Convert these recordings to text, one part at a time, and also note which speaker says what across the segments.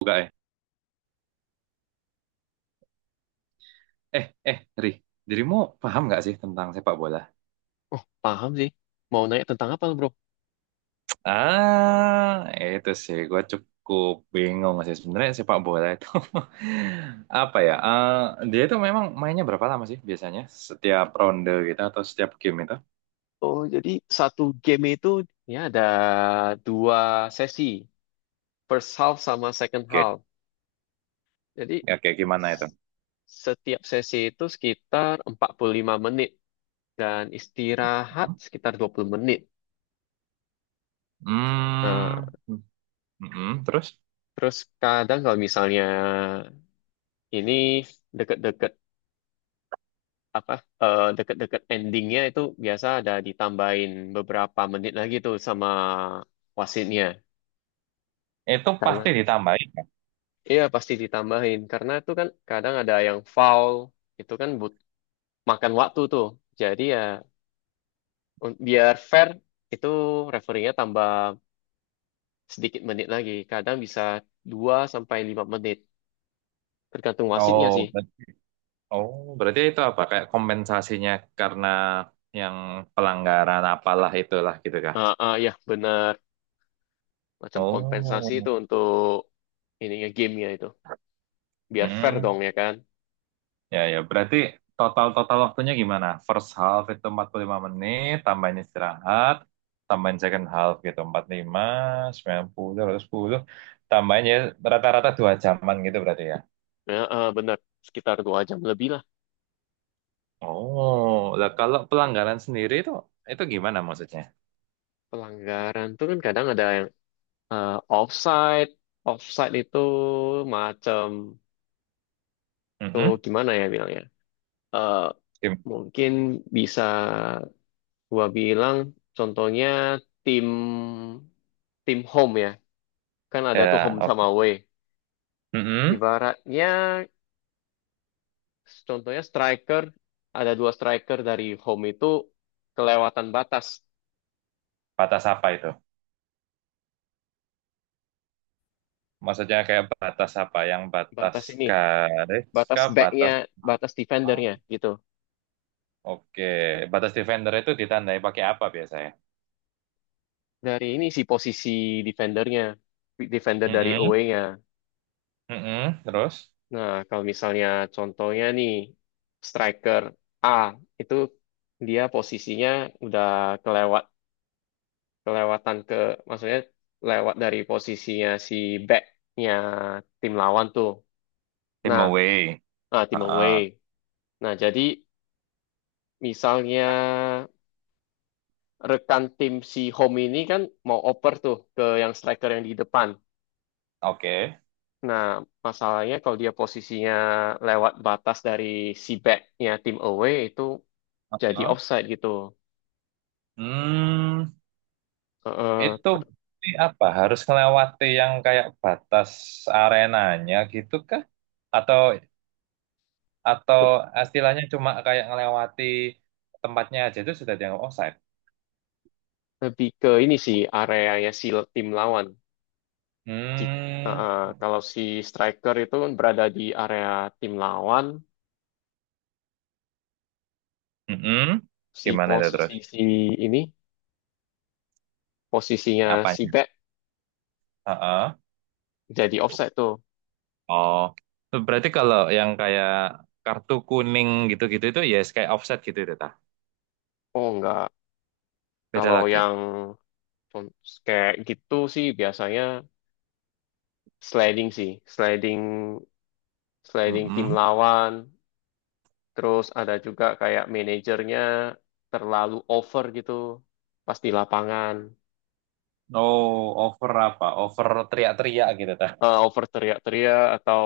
Speaker 1: Buka ya? Ri, dirimu paham nggak sih tentang sepak bola?
Speaker 2: Paham sih. Mau nanya tentang apa, bro?
Speaker 1: Ah, itu sih, gue cukup bingung sih sebenarnya sepak bola itu apa ya? Dia itu memang mainnya berapa lama sih biasanya? Setiap ronde gitu atau setiap game itu?
Speaker 2: Oh, jadi satu game itu ya ada dua sesi, first half sama second
Speaker 1: Oke,
Speaker 2: half. Jadi
Speaker 1: ya, oke, gimana itu?
Speaker 2: s- setiap sesi itu sekitar 45 menit dan istirahat sekitar 20 menit. Nah,
Speaker 1: Hmm. Mm-mm. Terus
Speaker 2: terus kadang kalau misalnya ini deket-deket apa deket-deket endingnya itu biasa ada ditambahin beberapa menit lagi tuh sama wasitnya.
Speaker 1: itu pasti
Speaker 2: Karena
Speaker 1: ditambahin, kan?
Speaker 2: Iya pasti ditambahin karena itu kan kadang ada yang foul itu kan but makan waktu tuh. Jadi ya biar fair itu referee tambah sedikit menit lagi. Kadang bisa 2 sampai 5 menit tergantung wasitnya
Speaker 1: Oh,
Speaker 2: sih.
Speaker 1: berarti, oh, berarti, itu apa? Kayak kompensasinya karena yang pelanggaran apalah itulah gitu kah?
Speaker 2: Ah ah, ya benar macam
Speaker 1: Oh,
Speaker 2: kompensasi itu untuk ininya gamenya itu. Biar fair
Speaker 1: hmm.
Speaker 2: dong ya kan.
Speaker 1: Ya, ya. Berarti total-total waktunya gimana? First half itu 45 menit, tambahin istirahat, tambahin second half gitu 45, 90, 90, 10. Tambahin ya rata-rata 2 jaman gitu berarti ya.
Speaker 2: Ah, ah, benar sekitar 2 jam lebih lah.
Speaker 1: Oh, lah kalau pelanggaran sendiri itu gimana maksudnya?
Speaker 2: Pelanggaran tuh kan kadang ada yang offside. Offside itu macam itu
Speaker 1: Mhm.
Speaker 2: gimana ya bilangnya? Eh
Speaker 1: Gim-
Speaker 2: mungkin bisa gua bilang contohnya tim tim home ya. Kan ada tuh
Speaker 1: Ya,
Speaker 2: home sama
Speaker 1: oke.
Speaker 2: away.
Speaker 1: Mhm.
Speaker 2: Ibaratnya contohnya striker ada dua striker dari home itu kelewatan batas
Speaker 1: Batas apa itu? Maksudnya kayak batas apa? Yang batas
Speaker 2: batas ini
Speaker 1: garis
Speaker 2: batas
Speaker 1: kah?
Speaker 2: backnya
Speaker 1: Batas
Speaker 2: batas
Speaker 1: apa?
Speaker 2: defendernya gitu
Speaker 1: Oke, batas defender itu ditandai pakai apa biasanya?
Speaker 2: dari ini sih posisi defendernya defender dari
Speaker 1: Mm-mm.
Speaker 2: away-nya.
Speaker 1: Mm-mm. Terus
Speaker 2: Nah, kalau misalnya contohnya nih, striker A itu dia posisinya udah kelewat kelewatan ke, maksudnya lewat dari posisinya si backnya tim lawan tuh.
Speaker 1: tim
Speaker 2: Nah,
Speaker 1: away.
Speaker 2: nah, tim away.
Speaker 1: Ah,
Speaker 2: Nah, jadi misalnya rekan tim si home ini kan mau oper tuh ke yang striker yang di depan.
Speaker 1: oke.
Speaker 2: Nah, masalahnya kalau dia posisinya lewat batas dari si backnya tim away itu jadi
Speaker 1: Heeh.
Speaker 2: offside gitu.
Speaker 1: Hmm,
Speaker 2: eh,
Speaker 1: itu berarti apa? Harus melewati yang kayak batas arenanya gitu kah? Atau atau
Speaker 2: te-
Speaker 1: istilahnya cuma kayak ngelewati tempatnya aja itu sudah dianggap offside?
Speaker 2: Lebih ke ini sih areanya si tim lawan. Ji-
Speaker 1: Hmm,
Speaker 2: eh, Kalau si striker itu kan berada di area tim lawan,
Speaker 1: mm-mm.
Speaker 2: si
Speaker 1: Gimana itu
Speaker 2: posisi
Speaker 1: terus?
Speaker 2: si ini posisinya si
Speaker 1: Apanya?
Speaker 2: back
Speaker 1: Heeh.
Speaker 2: jadi offside tuh.
Speaker 1: Oh, berarti kalau yang kayak kartu kuning gitu-gitu itu ya kayak offset gitu itu tah.
Speaker 2: Oh enggak.
Speaker 1: Beda
Speaker 2: Kalau
Speaker 1: lagi.
Speaker 2: yang con- kayak gitu sih biasanya sliding sih, sliding sliding tim
Speaker 1: Mm-mm.
Speaker 2: lawan. Terus ada juga kayak manajernya terlalu over gitu pas di lapangan.
Speaker 1: Oh, over apa? Over teriak-teriak gitu tah.
Speaker 2: Over teriak-teriak atau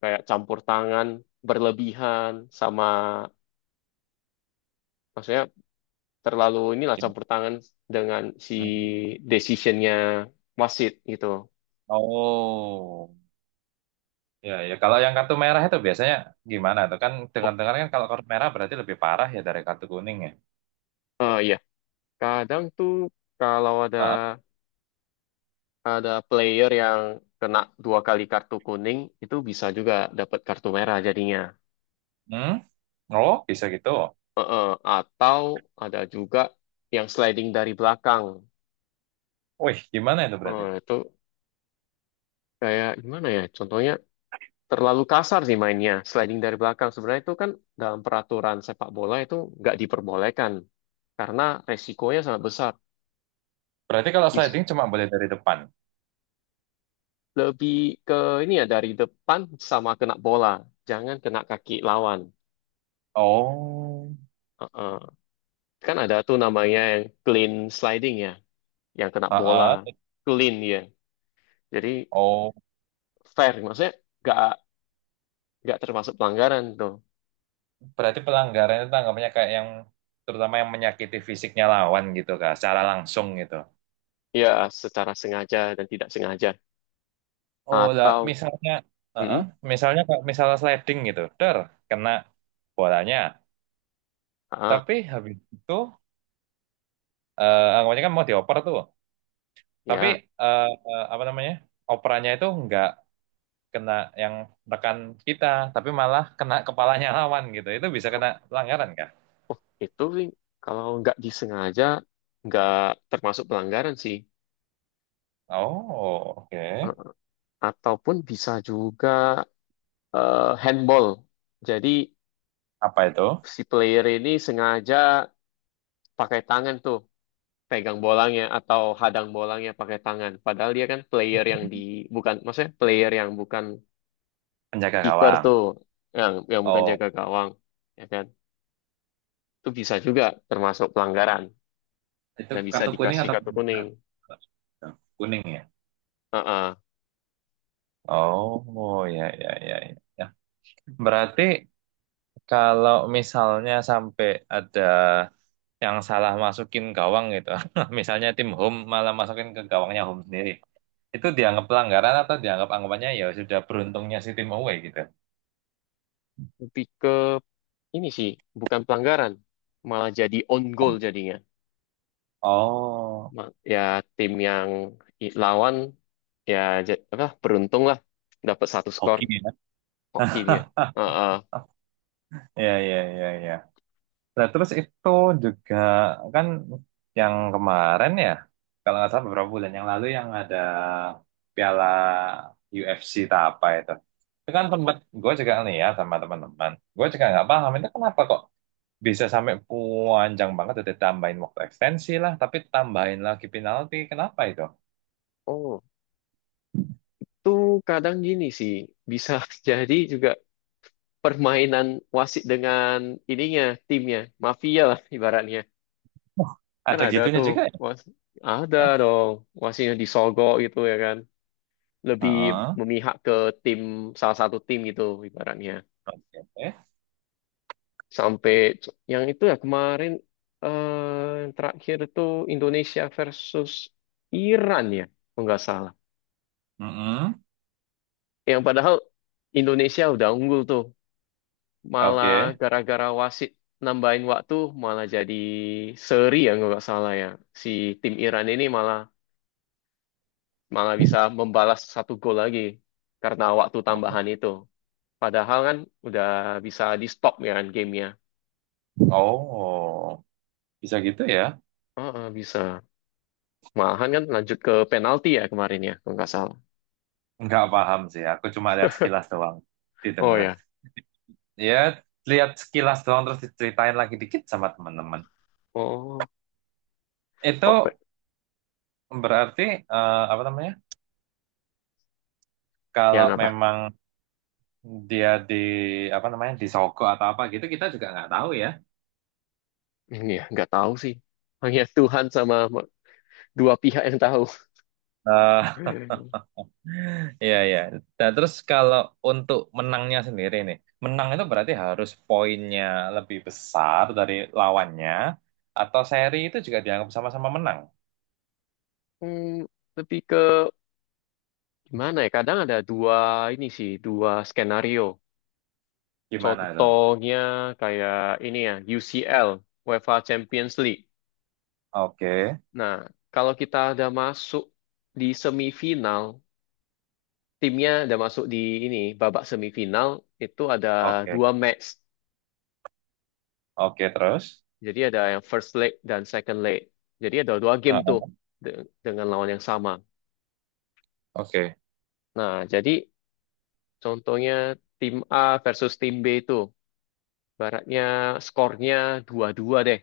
Speaker 2: kayak campur tangan berlebihan sama maksudnya terlalu inilah campur tangan dengan si
Speaker 1: Hmm.
Speaker 2: decisionnya wasit gitu.
Speaker 1: Oh, ya, ya. Kalau yang kartu merah itu biasanya gimana tuh? Kan
Speaker 2: Oh
Speaker 1: dengar-dengar kan kalau kartu merah berarti lebih parah ya dari kartu kuning ya.
Speaker 2: iya, kadang tuh kalau ada
Speaker 1: Ah,
Speaker 2: ada player yang kena dua kali kartu kuning itu bisa juga dapat kartu merah jadinya.
Speaker 1: hmm? Oh, bisa gitu.
Speaker 2: Eh, eh, atau ada juga yang sliding dari belakang.
Speaker 1: Wih, gimana itu berarti?
Speaker 2: Itu kayak gimana ya? Contohnya terlalu kasar sih mainnya. Sliding dari belakang sebenarnya itu kan dalam peraturan sepak bola itu nggak diperbolehkan karena resikonya sangat besar.
Speaker 1: Berarti kalau
Speaker 2: Bis-
Speaker 1: sliding cuma boleh dari depan.
Speaker 2: Lebih ke ini ya dari depan sama kena bola, jangan kena kaki lawan.
Speaker 1: Oh,
Speaker 2: Uh-uh. Kan ada tuh namanya yang clean sliding ya, yang kena bola
Speaker 1: ah,
Speaker 2: clean ya. Jadi
Speaker 1: ah.
Speaker 2: fair, maksudnya nggak nggak termasuk pelanggaran tuh.
Speaker 1: Berarti pelanggaran itu tanggapannya kayak yang terutama yang menyakiti fisiknya lawan gitu kak, secara langsung gitu.
Speaker 2: Ya secara sengaja dan tidak sengaja
Speaker 1: Oh lah,
Speaker 2: atau
Speaker 1: misalnya, uh-uh,
Speaker 2: mm,
Speaker 1: misalnya kak, misalnya sliding gitu, der, kena bolanya.
Speaker 2: ah
Speaker 1: Tapi habis itu, anggapannya kan mau dioper tuh. Tapi
Speaker 2: ya.
Speaker 1: eh, apa namanya, operannya itu nggak kena yang rekan kita, tapi malah kena kepalanya lawan gitu. Itu bisa kena pelanggaran kak?
Speaker 2: Oh, itu sih kalau nggak disengaja nggak termasuk pelanggaran sih.
Speaker 1: Oh, oke.
Speaker 2: Eh, Ataupun bisa juga handball. Jadi
Speaker 1: Apa itu?
Speaker 2: si player ini sengaja pakai tangan tuh pegang bolanya atau hadang bolanya pakai tangan. Padahal dia kan player yang di bukan maksudnya player yang bukan
Speaker 1: Penjaga
Speaker 2: kiper tuh
Speaker 1: gawang.
Speaker 2: yang bukan
Speaker 1: Oh.
Speaker 2: jaga gawang ya kan. Itu bisa juga termasuk pelanggaran
Speaker 1: Itu
Speaker 2: dan bisa
Speaker 1: kartu kuning
Speaker 2: dikasih
Speaker 1: atau
Speaker 2: kartu
Speaker 1: kartu
Speaker 2: kuning.
Speaker 1: merah? Kuning ya.
Speaker 2: Heeh.
Speaker 1: Oh, ya, ya, ya, ya, ya. Berarti kalau misalnya sampai ada yang salah masukin gawang gitu, misalnya tim home malah masukin ke gawangnya home sendiri, itu dianggap pelanggaran atau dianggap anggapannya ya sudah beruntungnya si tim away gitu?
Speaker 2: Lebih ke ini sih bukan pelanggaran, malah jadi on goal jadinya.
Speaker 1: Oh,
Speaker 2: Ya tim yang lawan ya apa beruntung lah dapat satu skor
Speaker 1: hoki ya.
Speaker 2: hoki dia. Heeh.
Speaker 1: Ya, ya, ya, ya. Nah, terus itu juga kan yang kemarin ya, kalau nggak salah beberapa bulan yang lalu yang ada piala UFC tak apa itu. Itu kan tempat gue juga lihat sama teman-teman. Gue juga nggak paham itu kenapa kok bisa sampai panjang banget udah tambahin waktu ekstensi lah, tapi tambahin lagi penalti. Kenapa itu?
Speaker 2: Oh, tuh kadang gini sih bisa jadi juga permainan wasit dengan ininya timnya mafia lah ibaratnya.
Speaker 1: Wah,
Speaker 2: Kan
Speaker 1: ada
Speaker 2: ada
Speaker 1: gitunya
Speaker 2: tuh
Speaker 1: juga ya?
Speaker 2: was ada
Speaker 1: Hah?
Speaker 2: dong wasitnya disogok gitu ya kan. Lebih
Speaker 1: Heeh.
Speaker 2: memihak ke tim salah satu tim gitu ibaratnya.
Speaker 1: Oke.
Speaker 2: Sampai yang itu ya kemarin yang terakhir itu Indonesia versus Iran ya, kalau nggak salah.
Speaker 1: Mm-mm.
Speaker 2: Yang padahal Indonesia udah unggul tuh, malah
Speaker 1: Oke.
Speaker 2: gara-gara wasit nambahin waktu malah jadi seri ya kalau nggak salah ya. Si tim Iran ini malah malah bisa membalas satu gol lagi karena waktu tambahan itu. Padahal kan udah bisa di stop ya kan gamenya.
Speaker 1: Oh, bisa gitu ya?
Speaker 2: Oh, bisa. Malahan kan lanjut ke penalti ya kemarin ya, kalau nggak salah.
Speaker 1: Nggak paham sih, aku cuma lihat sekilas doang di
Speaker 2: Oh
Speaker 1: tengah.
Speaker 2: ya,
Speaker 1: Ya, lihat sekilas doang terus diceritain lagi dikit sama teman-teman.
Speaker 2: oh
Speaker 1: Itu
Speaker 2: kok
Speaker 1: berarti apa namanya? Kalau
Speaker 2: yang apa?
Speaker 1: memang dia di apa namanya disogok atau apa gitu kita juga nggak tahu ya.
Speaker 2: Ini ya, nggak tahu sih. Hanya Tuhan sama dua pihak yang tahu.
Speaker 1: Eh, iya, iya. Nah, terus kalau untuk menangnya sendiri nih, menang itu berarti harus poinnya lebih besar dari lawannya atau seri itu juga dianggap sama-sama menang.
Speaker 2: Hmm, Lebih ke gimana ya? Kadang ada dua skenario.
Speaker 1: Gimana itu?
Speaker 2: Contohnya kayak ini ya, UCL, UEFA Champions League.
Speaker 1: Oke,
Speaker 2: Nah, kalau kita ada masuk di semifinal, timnya ada masuk di ini babak semifinal itu ada
Speaker 1: oke.
Speaker 2: dua match.
Speaker 1: Oke, terus.
Speaker 2: Jadi ada yang first leg dan second leg. Jadi ada dua game
Speaker 1: Nah,
Speaker 2: tuh dengan lawan yang sama.
Speaker 1: oke,
Speaker 2: Nah, jadi contohnya tim A versus tim B itu baratnya skornya 2-2 deh.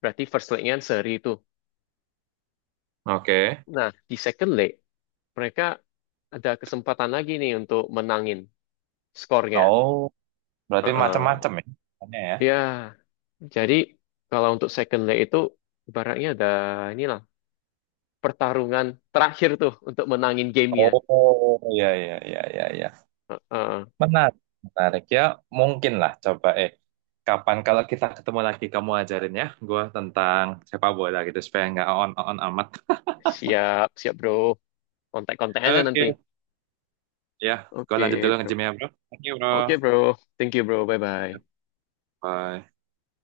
Speaker 2: Berarti first leg-nya seri itu.
Speaker 1: oke.
Speaker 2: Nah, di second leg mereka ada kesempatan lagi nih untuk menangin skornya.
Speaker 1: Oh, berarti
Speaker 2: Heeh.
Speaker 1: macam-macam ya. Tanya ya.
Speaker 2: Ya, jadi kalau untuk second leg itu baratnya ada inilah pertarungan terakhir tuh untuk menangin gamenya.
Speaker 1: Oh, iya, iya, iya, iya, iya.
Speaker 2: Heeh.
Speaker 1: Menarik, menarik ya. Mungkin lah, coba eh. Kapan kalau kita ketemu lagi kamu ajarin ya gue tentang sepak bola gitu supaya nggak on on amat.
Speaker 2: Siap, siap bro. Kontak-kontak aja nanti.
Speaker 1: Oke, ya, gue lanjut
Speaker 2: Oke
Speaker 1: dulu
Speaker 2: bro.
Speaker 1: nge-gym ya bro. Thank you bro.
Speaker 2: Oke bro. Thank you bro. Bye-bye.
Speaker 1: Bye.